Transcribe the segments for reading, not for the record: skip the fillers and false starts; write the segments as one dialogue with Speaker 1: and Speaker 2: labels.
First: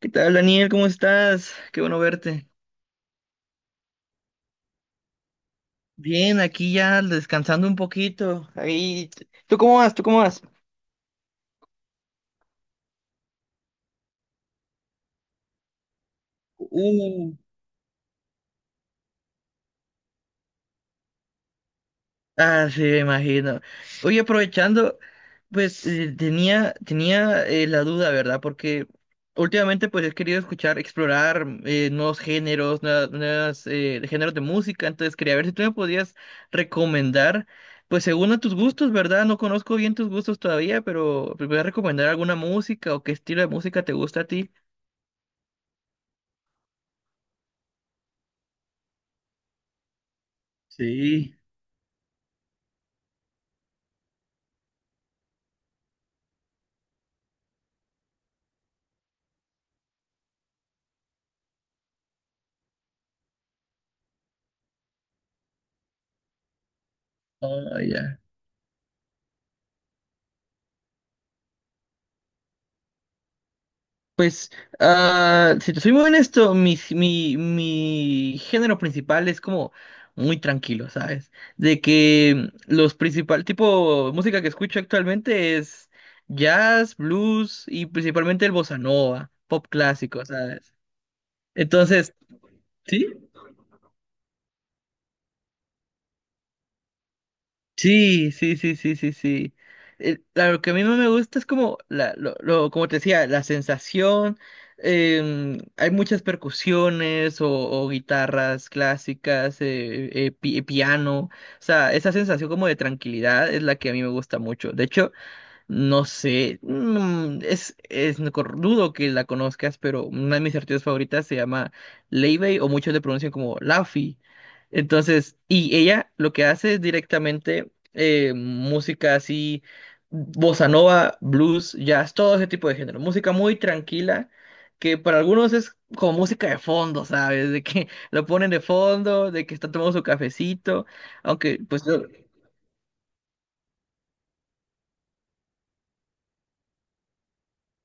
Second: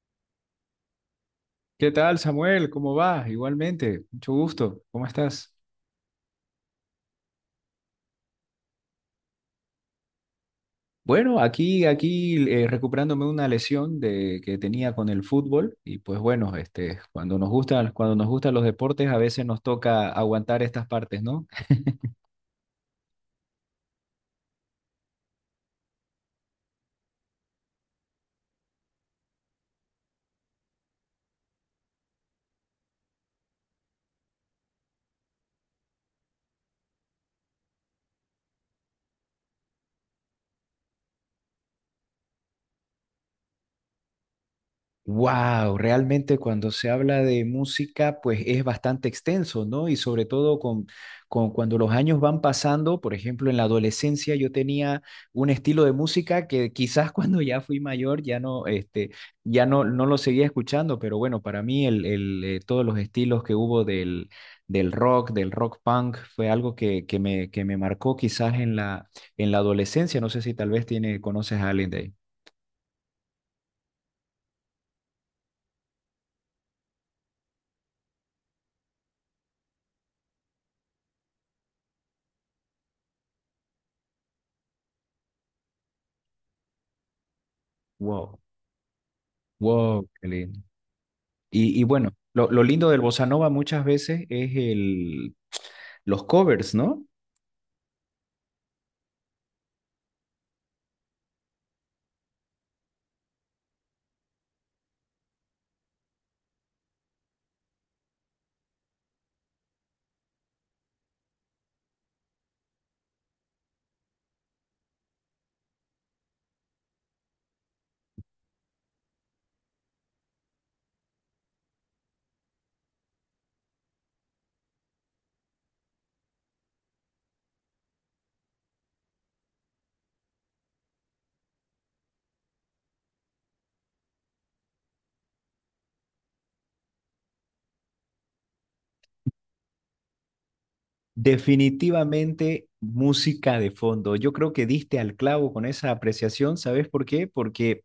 Speaker 1: ¿Qué tal, Daniel? ¿Cómo estás? Qué
Speaker 2: ¿Qué
Speaker 1: bueno
Speaker 2: tal,
Speaker 1: verte.
Speaker 2: Samuel? ¿Cómo vas? Igualmente, mucho gusto. ¿Cómo estás?
Speaker 1: Bien, aquí ya descansando un poquito. Ahí, ¿tú cómo vas?
Speaker 2: Bueno, aquí recuperándome una lesión de, que tenía con el fútbol y pues bueno, este,
Speaker 1: Uh,
Speaker 2: cuando nos gustan los deportes, a veces nos toca aguantar estas partes, ¿no?
Speaker 1: Ah, sí, me imagino. Oye, aprovechando, pues tenía la duda, ¿verdad? Porque últimamente pues he querido escuchar, explorar nuevos géneros, nuevas, nuevas, géneros de música, entonces quería ver si tú me podías recomendar, pues según a tus gustos, ¿verdad? No conozco bien tus gustos todavía, pero pues, ¿me puedes recomendar alguna música o qué estilo de música te gusta a ti?
Speaker 2: Wow, realmente cuando se habla de música, pues es bastante extenso, ¿no? Y sobre todo con,
Speaker 1: Sí.
Speaker 2: con cuando los años van pasando, por ejemplo, en la adolescencia yo tenía un estilo de música que quizás cuando ya fui mayor ya no, este, ya no, no lo seguía escuchando, pero bueno, para mí todos los estilos que hubo del rock, del rock punk, fue algo que me
Speaker 1: Ah,
Speaker 2: marcó
Speaker 1: ya.
Speaker 2: quizás en la adolescencia. No sé si tal vez tiene, conoces a alguien de ahí.
Speaker 1: Pues, ah, si te soy muy honesto, mi género principal es como muy tranquilo, ¿sabes? De que los principal tipo de música que escucho actualmente es jazz, blues y
Speaker 2: Wow,
Speaker 1: principalmente el bossa nova, pop
Speaker 2: wow,
Speaker 1: clásico,
Speaker 2: qué lindo.
Speaker 1: ¿sabes?
Speaker 2: Y bueno,
Speaker 1: Entonces,
Speaker 2: lo lindo del
Speaker 1: sí,
Speaker 2: bossa nova muchas veces es el, los covers, ¿no?
Speaker 1: Sí. Lo que a mí no me gusta es como, como te decía, la sensación. Hay muchas percusiones o guitarras clásicas, piano. O sea, esa sensación como de tranquilidad es la que a mí me gusta mucho. De hecho, no sé, es no cor- dudo que la conozcas, pero una de mis artistas favoritas se llama Leivey o muchos le pronuncian como Laffy. Entonces, y ella lo que hace es directamente música así, bossa nova, blues, jazz, todo ese tipo de género. Música muy tranquila, que para algunos es como música de fondo, ¿sabes? De que lo ponen de fondo, de que están tomando su cafecito, aunque pues yo...
Speaker 2: Definitivamente música de fondo. Yo creo que diste al clavo con esa apreciación, ¿sabes por qué? Porque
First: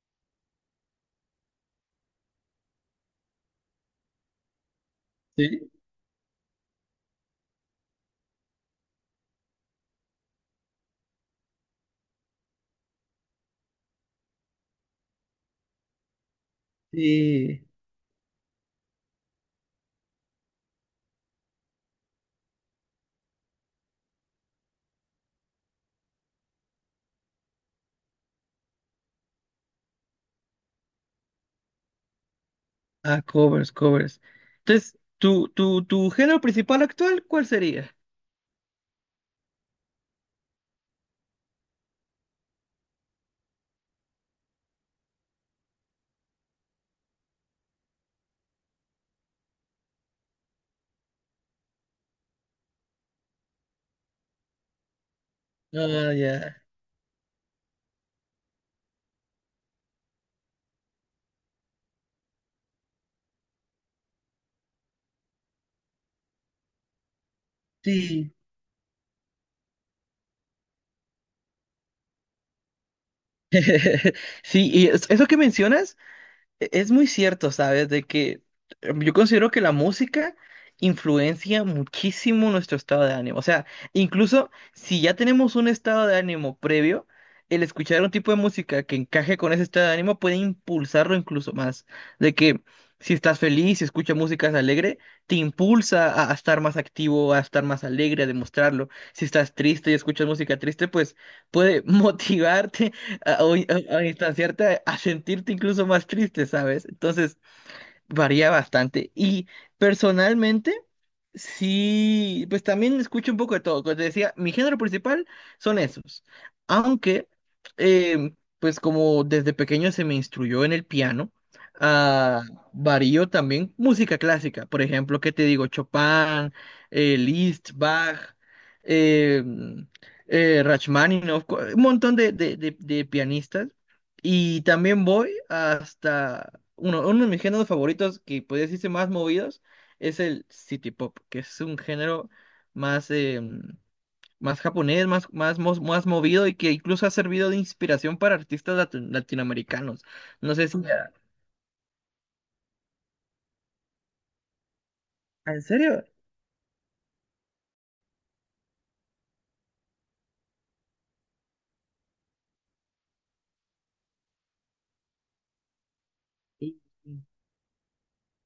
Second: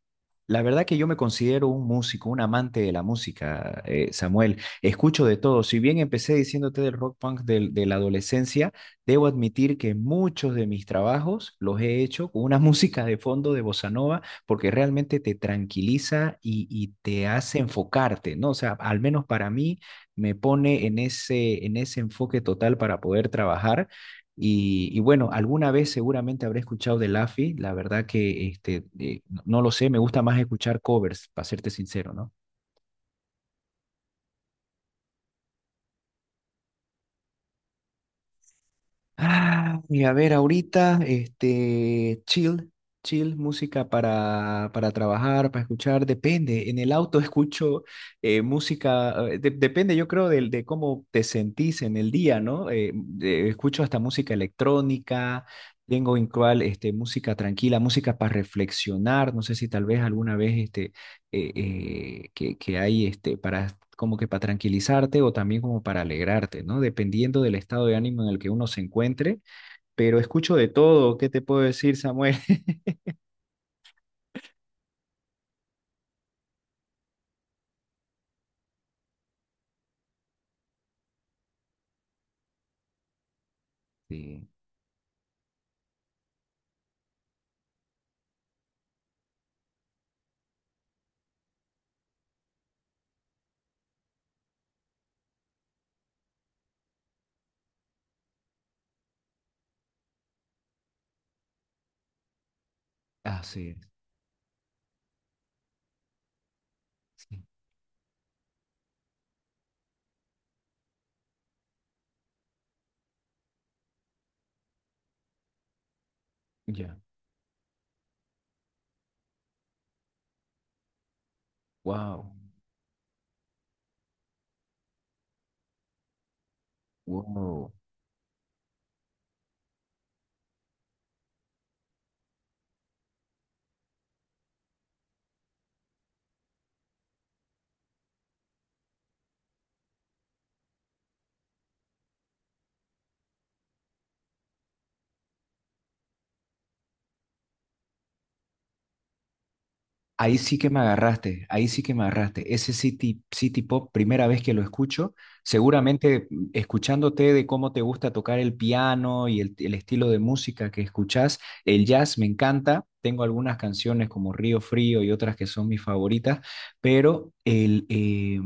Speaker 2: la verdad que yo me considero un músico, un amante de la música, Samuel. Escucho de todo.
Speaker 1: Sí,
Speaker 2: Si bien empecé diciéndote del rock punk del- de la adolescencia, debo admitir que muchos de mis trabajos los he hecho con una música de fondo de bossa nova, porque realmente te tranquiliza y te hace
Speaker 1: sí.
Speaker 2: enfocarte, ¿no? O sea, al menos para mí me pone en ese enfoque total para poder trabajar. Y, bueno, alguna vez seguramente habré escuchado de Laffy, la verdad que este, no lo sé, me gusta más escuchar covers, para serte sincero, ¿no?
Speaker 1: Ah, covers, covers. Entonces, ¿tu género principal actual, cuál sería?
Speaker 2: Ah, y a ver, ahorita, este, chill, chill, música para trabajar, para escuchar, depende. En el auto escucho música, de- depende, yo creo, del de cómo te sentís en el día, ¿no? De- escucho hasta música electrónica,
Speaker 1: Ah,
Speaker 2: tengo en cual,
Speaker 1: ya.
Speaker 2: este, música tranquila, música para reflexionar. No sé si tal vez alguna vez, este, que hay este, para, como que para tranquilizarte o también como para alegrarte, ¿no? Dependiendo del estado de ánimo en
Speaker 1: Sí.
Speaker 2: el que uno se encuentre, pero escucho de todo, ¿qué te puedo decir, Samuel?
Speaker 1: Sí, y eso que mencionas. Es muy cierto, ¿sabes? De que yo considero que la música influencia muchísimo nuestro estado de ánimo. O sea,
Speaker 2: Sí,
Speaker 1: incluso si ya tenemos un estado de ánimo previo, el escuchar un tipo de música que encaje con ese estado de ánimo puede impulsarlo incluso más. De que si estás feliz, si escuchas música alegre, te impulsa a estar más activo, a estar más alegre, a demostrarlo. Si estás triste y escuchas música triste, pues puede motivarte a,
Speaker 2: así es.
Speaker 1: a distanciarte, a sentirte incluso más triste, ¿sabes? Entonces,
Speaker 2: Sí.
Speaker 1: varía bastante. Y personalmente, sí, pues también escucho un poco de todo. Como te decía, mi género principal son esos.
Speaker 2: Ya.
Speaker 1: Aunque, eh, pues como desde pequeño se me instruyó en el piano,
Speaker 2: Wow.
Speaker 1: ah, varío también música clásica. Por ejemplo, ¿qué te digo? Chopin, Liszt,
Speaker 2: Wow.
Speaker 1: Bach, eh, Rachmaninoff, un montón de, de pianistas. Y también voy hasta uno de mis géneros favoritos, que podría decirse más movidos, es el city pop, que es un género más, más japonés, más movido y que incluso ha servido de inspiración para artistas latinoamericanos.
Speaker 2: Ahí
Speaker 1: No
Speaker 2: sí
Speaker 1: sé
Speaker 2: que me
Speaker 1: si... Ya.
Speaker 2: agarraste, ahí sí que me agarraste. Ese City, City Pop, primera vez que lo escucho,
Speaker 1: ¿En serio?
Speaker 2: seguramente mm, escuchándote de cómo te gusta tocar el piano y el estilo de música que escuchás, el jazz me encanta, tengo algunas canciones como Río Frío y otras que son mis favoritas,
Speaker 1: Sí,
Speaker 2: pero el,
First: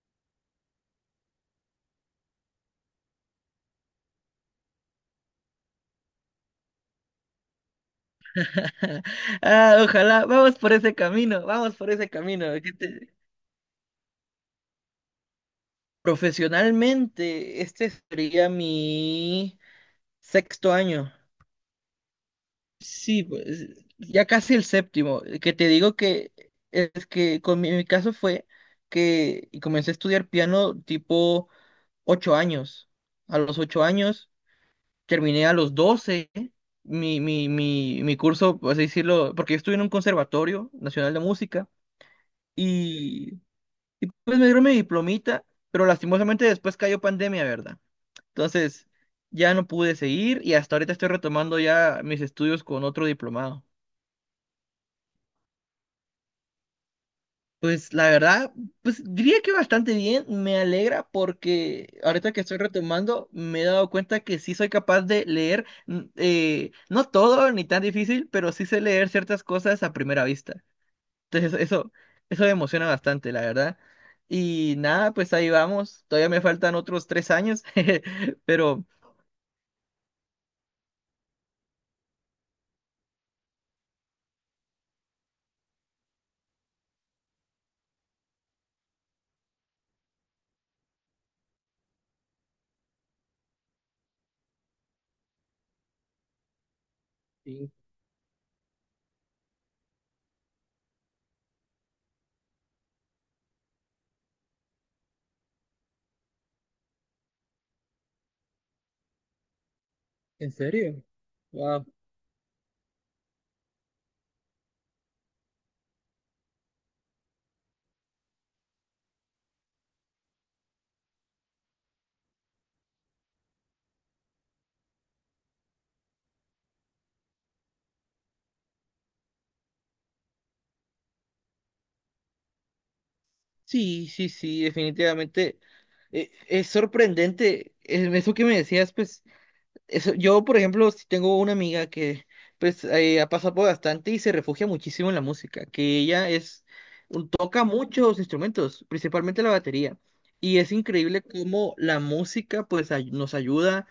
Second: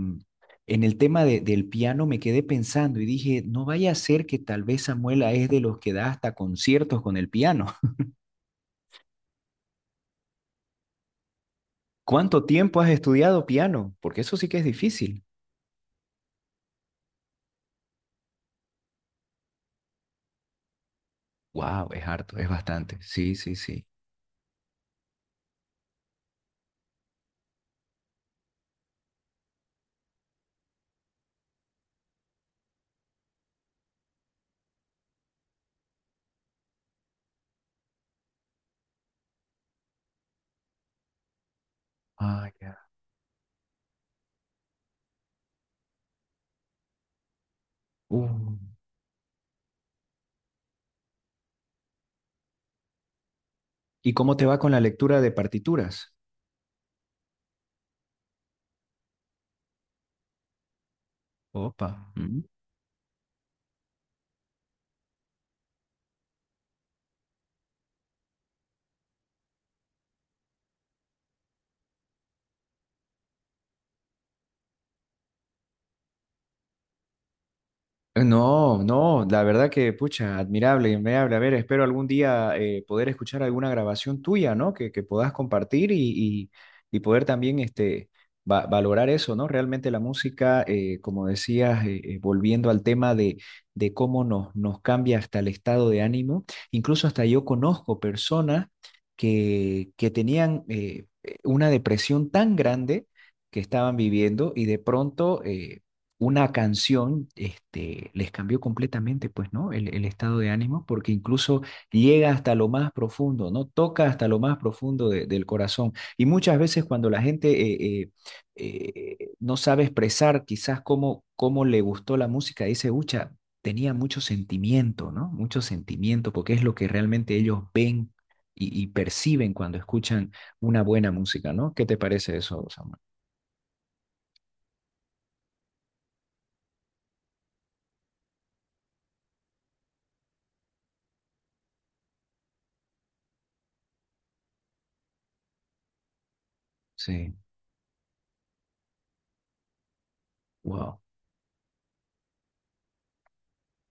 Speaker 2: en el tema de- del piano me quedé pensando y dije, no vaya a ser que tal vez Samuela es de los que da hasta conciertos con el piano.
Speaker 1: ah, ojalá, vamos por ese camino, vamos por ese
Speaker 2: ¿Cuánto
Speaker 1: camino. ¿Qué
Speaker 2: tiempo has
Speaker 1: te-
Speaker 2: estudiado piano? Porque eso sí que es difícil.
Speaker 1: profesionalmente, este sería mi sexto año.
Speaker 2: Wow, es harto, es bastante.
Speaker 1: Sí,
Speaker 2: Sí, sí,
Speaker 1: pues
Speaker 2: sí.
Speaker 1: ya casi el séptimo, que te digo que es que con mi caso fue que comencé a estudiar piano tipo ocho años. A los ocho años terminé a los doce mi curso, por así decirlo, porque yo estuve en un conservatorio nacional de música
Speaker 2: Ah, ya.
Speaker 1: y pues me dieron mi diplomita, pero lastimosamente después cayó pandemia, ¿verdad?
Speaker 2: Uh,
Speaker 1: Entonces ya no pude seguir y hasta ahorita estoy retomando ya mis estudios con otro diplomado.
Speaker 2: ¿y cómo te va con la lectura de partituras?
Speaker 1: Pues la verdad, pues diría que bastante bien, me alegra porque
Speaker 2: Opa.
Speaker 1: ahorita que estoy retomando me he dado cuenta que sí soy capaz de leer, no todo ni tan difícil, pero sí sé leer ciertas cosas a primera vista. Entonces eso me emociona bastante, la verdad. Y nada, pues ahí vamos, todavía me faltan otros tres años,
Speaker 2: No,
Speaker 1: pero...
Speaker 2: no, la verdad que, pucha, admirable, admirable. A ver, espero algún día poder escuchar alguna grabación tuya, ¿no? Que puedas compartir y- y poder también este, va- valorar eso, ¿no? Realmente la música, como decías, volviendo al tema de cómo nos, nos cambia hasta el estado de ánimo, incluso hasta yo
Speaker 1: Sí,
Speaker 2: conozco personas que tenían una depresión tan grande que estaban viviendo y de pronto... una canción este, les cambió completamente, pues, ¿no? El estado de
Speaker 1: ¿en
Speaker 2: ánimo,
Speaker 1: serio?
Speaker 2: porque incluso
Speaker 1: Wow.
Speaker 2: llega hasta lo más profundo, ¿no? Toca hasta lo más profundo de- del corazón. Y muchas veces cuando la gente eh, eh, no sabe expresar quizás cómo, cómo le gustó la música, dice, ucha, tenía mucho sentimiento, ¿no? Mucho sentimiento, porque es lo que realmente ellos ven y perciben cuando escuchan una buena música, ¿no? ¿Qué te parece eso, Samuel?
Speaker 1: Sí, sí, sí, definitivamente. Es sorprendente eso que me decías, pues yo, por ejemplo, sí tengo una amiga que pues ha pasado por bastante y se refugia muchísimo en la música, que ella es
Speaker 2: Sí,
Speaker 1: toca muchos instrumentos, principalmente la batería. Y es
Speaker 2: wow.
Speaker 1: increíble cómo la música pues nos ayuda,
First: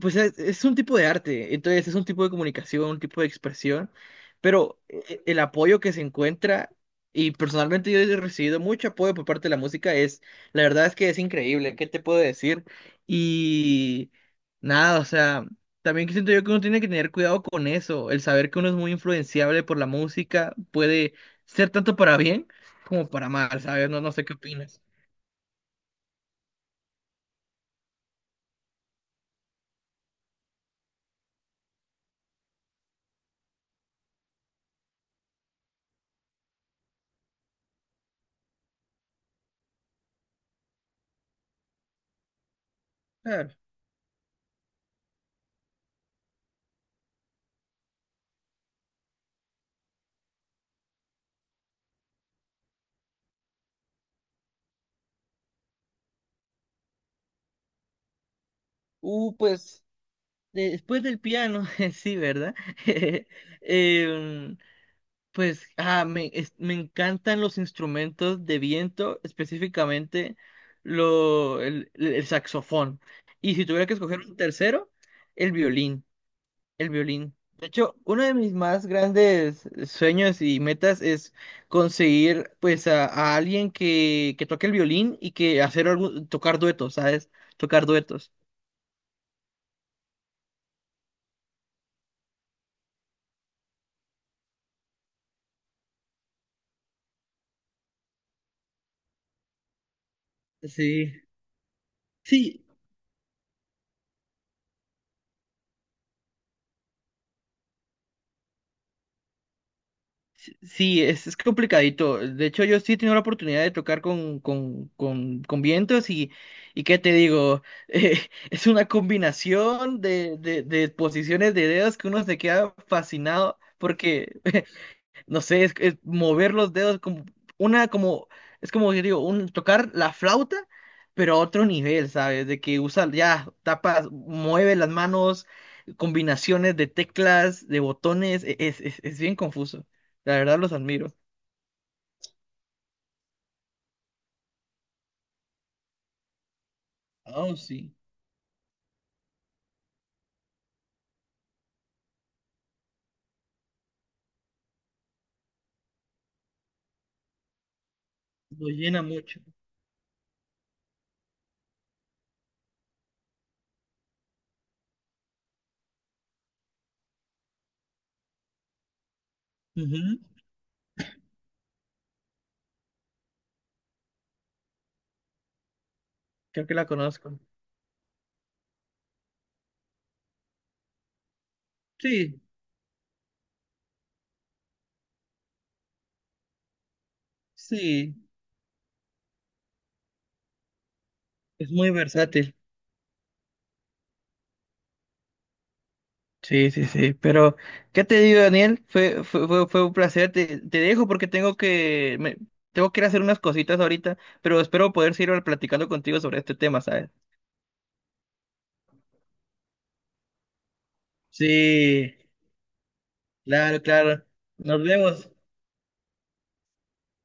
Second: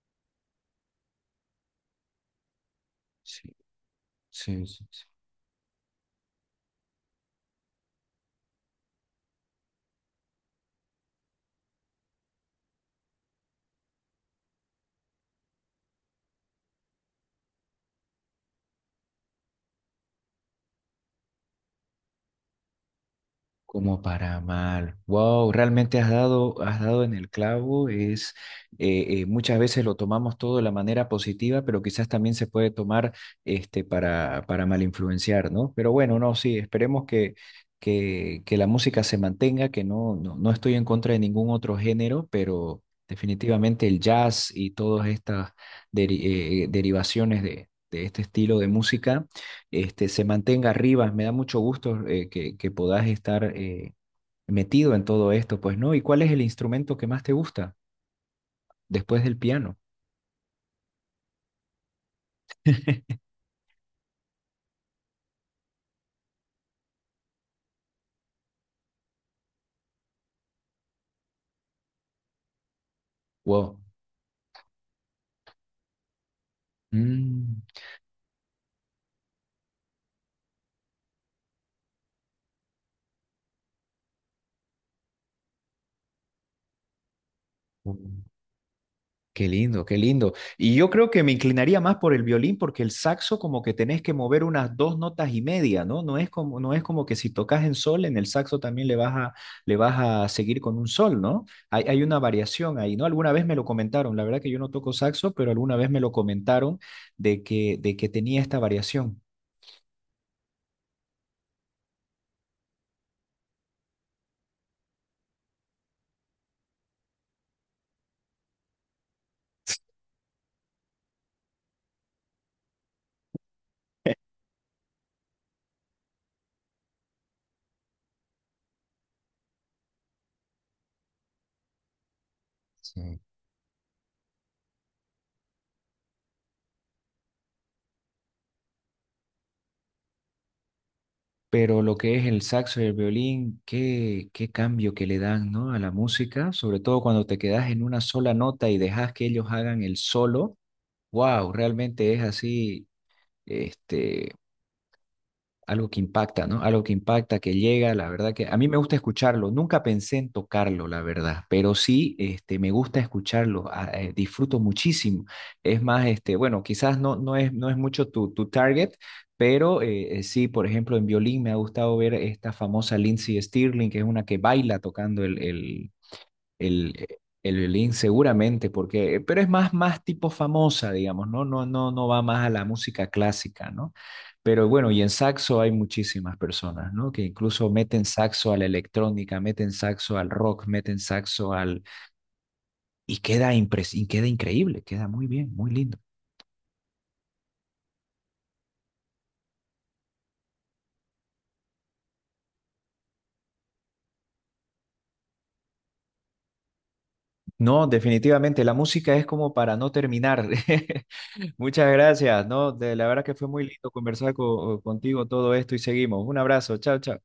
Speaker 1: pues es un tipo de arte, entonces es un tipo de comunicación, un tipo de
Speaker 2: Sí,
Speaker 1: expresión,
Speaker 2: sí,
Speaker 1: pero
Speaker 2: sí,
Speaker 1: el apoyo que se encuentra, y personalmente yo he recibido mucho apoyo por parte de la música, es, la verdad es que es increíble, ¿qué te puedo decir? Y nada, o sea... También siento yo que uno tiene que tener cuidado con eso, el saber que uno es muy influenciable por la música puede ser tanto para bien como para mal, ¿sabes?
Speaker 2: como
Speaker 1: No, no sé qué
Speaker 2: para
Speaker 1: opinas.
Speaker 2: mal. Wow, realmente has dado en el clavo. Es muchas veces lo tomamos todo de la manera positiva, pero quizás también se puede tomar este para mal influenciar, ¿no? Pero bueno, no, sí, esperemos que la música se mantenga, que no, no, no estoy en contra de ningún otro género, pero
Speaker 1: Claro.
Speaker 2: definitivamente el jazz y todas estas deri- derivaciones de este estilo de música este, se mantenga arriba. Me da mucho gusto que puedas estar metido en todo esto, pues, ¿no? ¿Y cuál es el instrumento que más te gusta después del piano?
Speaker 1: Pues después del piano, sí, ¿verdad? Em, pues ah, me, me encantan los instrumentos de viento, específicamente el saxofón. Y si
Speaker 2: Wow.
Speaker 1: tuviera que escoger un tercero, el violín. El violín.
Speaker 2: Mm.
Speaker 1: De hecho, uno de mis más grandes sueños y metas es conseguir pues a alguien que toque el violín y que hacer algo, tocar duetos, ¿sabes? Tocar
Speaker 2: Mm.
Speaker 1: duetos.
Speaker 2: Qué lindo, qué lindo. Y yo creo que me inclinaría más por el violín porque el saxo como que tenés que mover unas dos notas y media, ¿no? No es como, no es como que si tocas en sol, en el saxo también le vas a seguir con un
Speaker 1: Sí.
Speaker 2: sol, ¿no? Hay una
Speaker 1: Sí,
Speaker 2: variación ahí, ¿no? Alguna vez me lo comentaron, la verdad que yo no toco saxo, pero alguna vez me lo comentaron de que tenía esta variación.
Speaker 1: sí, sí, es complicadito. De hecho, yo sí he tenido la oportunidad de tocar con, con vientos y ¿qué te digo? Eh, es una combinación de, de posiciones de dedos que uno se queda fascinado porque no sé, es mover los dedos como una, como, es como que digo, un, tocar la flauta, pero a otro nivel, ¿sabes? De que usa,
Speaker 2: Sí.
Speaker 1: ya, tapas, mueve las manos, combinaciones de teclas, de botones, es bien confuso. La verdad los admiro.
Speaker 2: Pero lo que es el saxo y el violín, qué, qué cambio que le dan, ¿no? A la música, sobre todo cuando te
Speaker 1: Oh,
Speaker 2: quedas en
Speaker 1: sí,
Speaker 2: una sola nota y dejas que ellos hagan el solo. Wow, realmente es así, este, algo que impacta, ¿no? Algo que impacta, que llega, la verdad que a mí
Speaker 1: lo
Speaker 2: me gusta
Speaker 1: llena mucho.
Speaker 2: escucharlo. Nunca pensé en tocarlo, la verdad, pero sí, este, me gusta escucharlo, a- disfruto muchísimo. Es más, este, bueno, quizás no, no es, no es mucho tu, tu target, pero
Speaker 1: Ujú,
Speaker 2: sí, por ejemplo, en violín me ha gustado ver esta famosa Lindsey Stirling, que es una que baila tocando
Speaker 1: creo que la
Speaker 2: el,
Speaker 1: conozco.
Speaker 2: el violín seguramente, porque, pero es más, más tipo famosa, digamos, ¿no? No, no, no va
Speaker 1: Sí,
Speaker 2: más a la música clásica, ¿no? Pero bueno, y en saxo hay muchísimas personas, ¿no? Que incluso meten
Speaker 1: sí,
Speaker 2: saxo a la electrónica, meten saxo al rock, meten saxo
Speaker 1: es
Speaker 2: al...
Speaker 1: muy versátil.
Speaker 2: Y queda, impres... y queda increíble, queda muy bien, muy lindo.
Speaker 1: Sí, sí, sí. Pero, ¿qué te digo, Daniel? Fue un placer. Te dejo porque tengo que, tengo que ir a hacer unas cositas ahorita, pero espero poder seguir platicando contigo sobre este tema, ¿sabes?
Speaker 2: No, definitivamente, la música es como para no terminar. Muchas
Speaker 1: Sí,
Speaker 2: gracias, ¿no? De, la verdad que fue muy
Speaker 1: claro,
Speaker 2: lindo
Speaker 1: claro.
Speaker 2: conversar co-
Speaker 1: Nos
Speaker 2: contigo
Speaker 1: vemos.
Speaker 2: todo esto y seguimos. Un abrazo, chao, chao.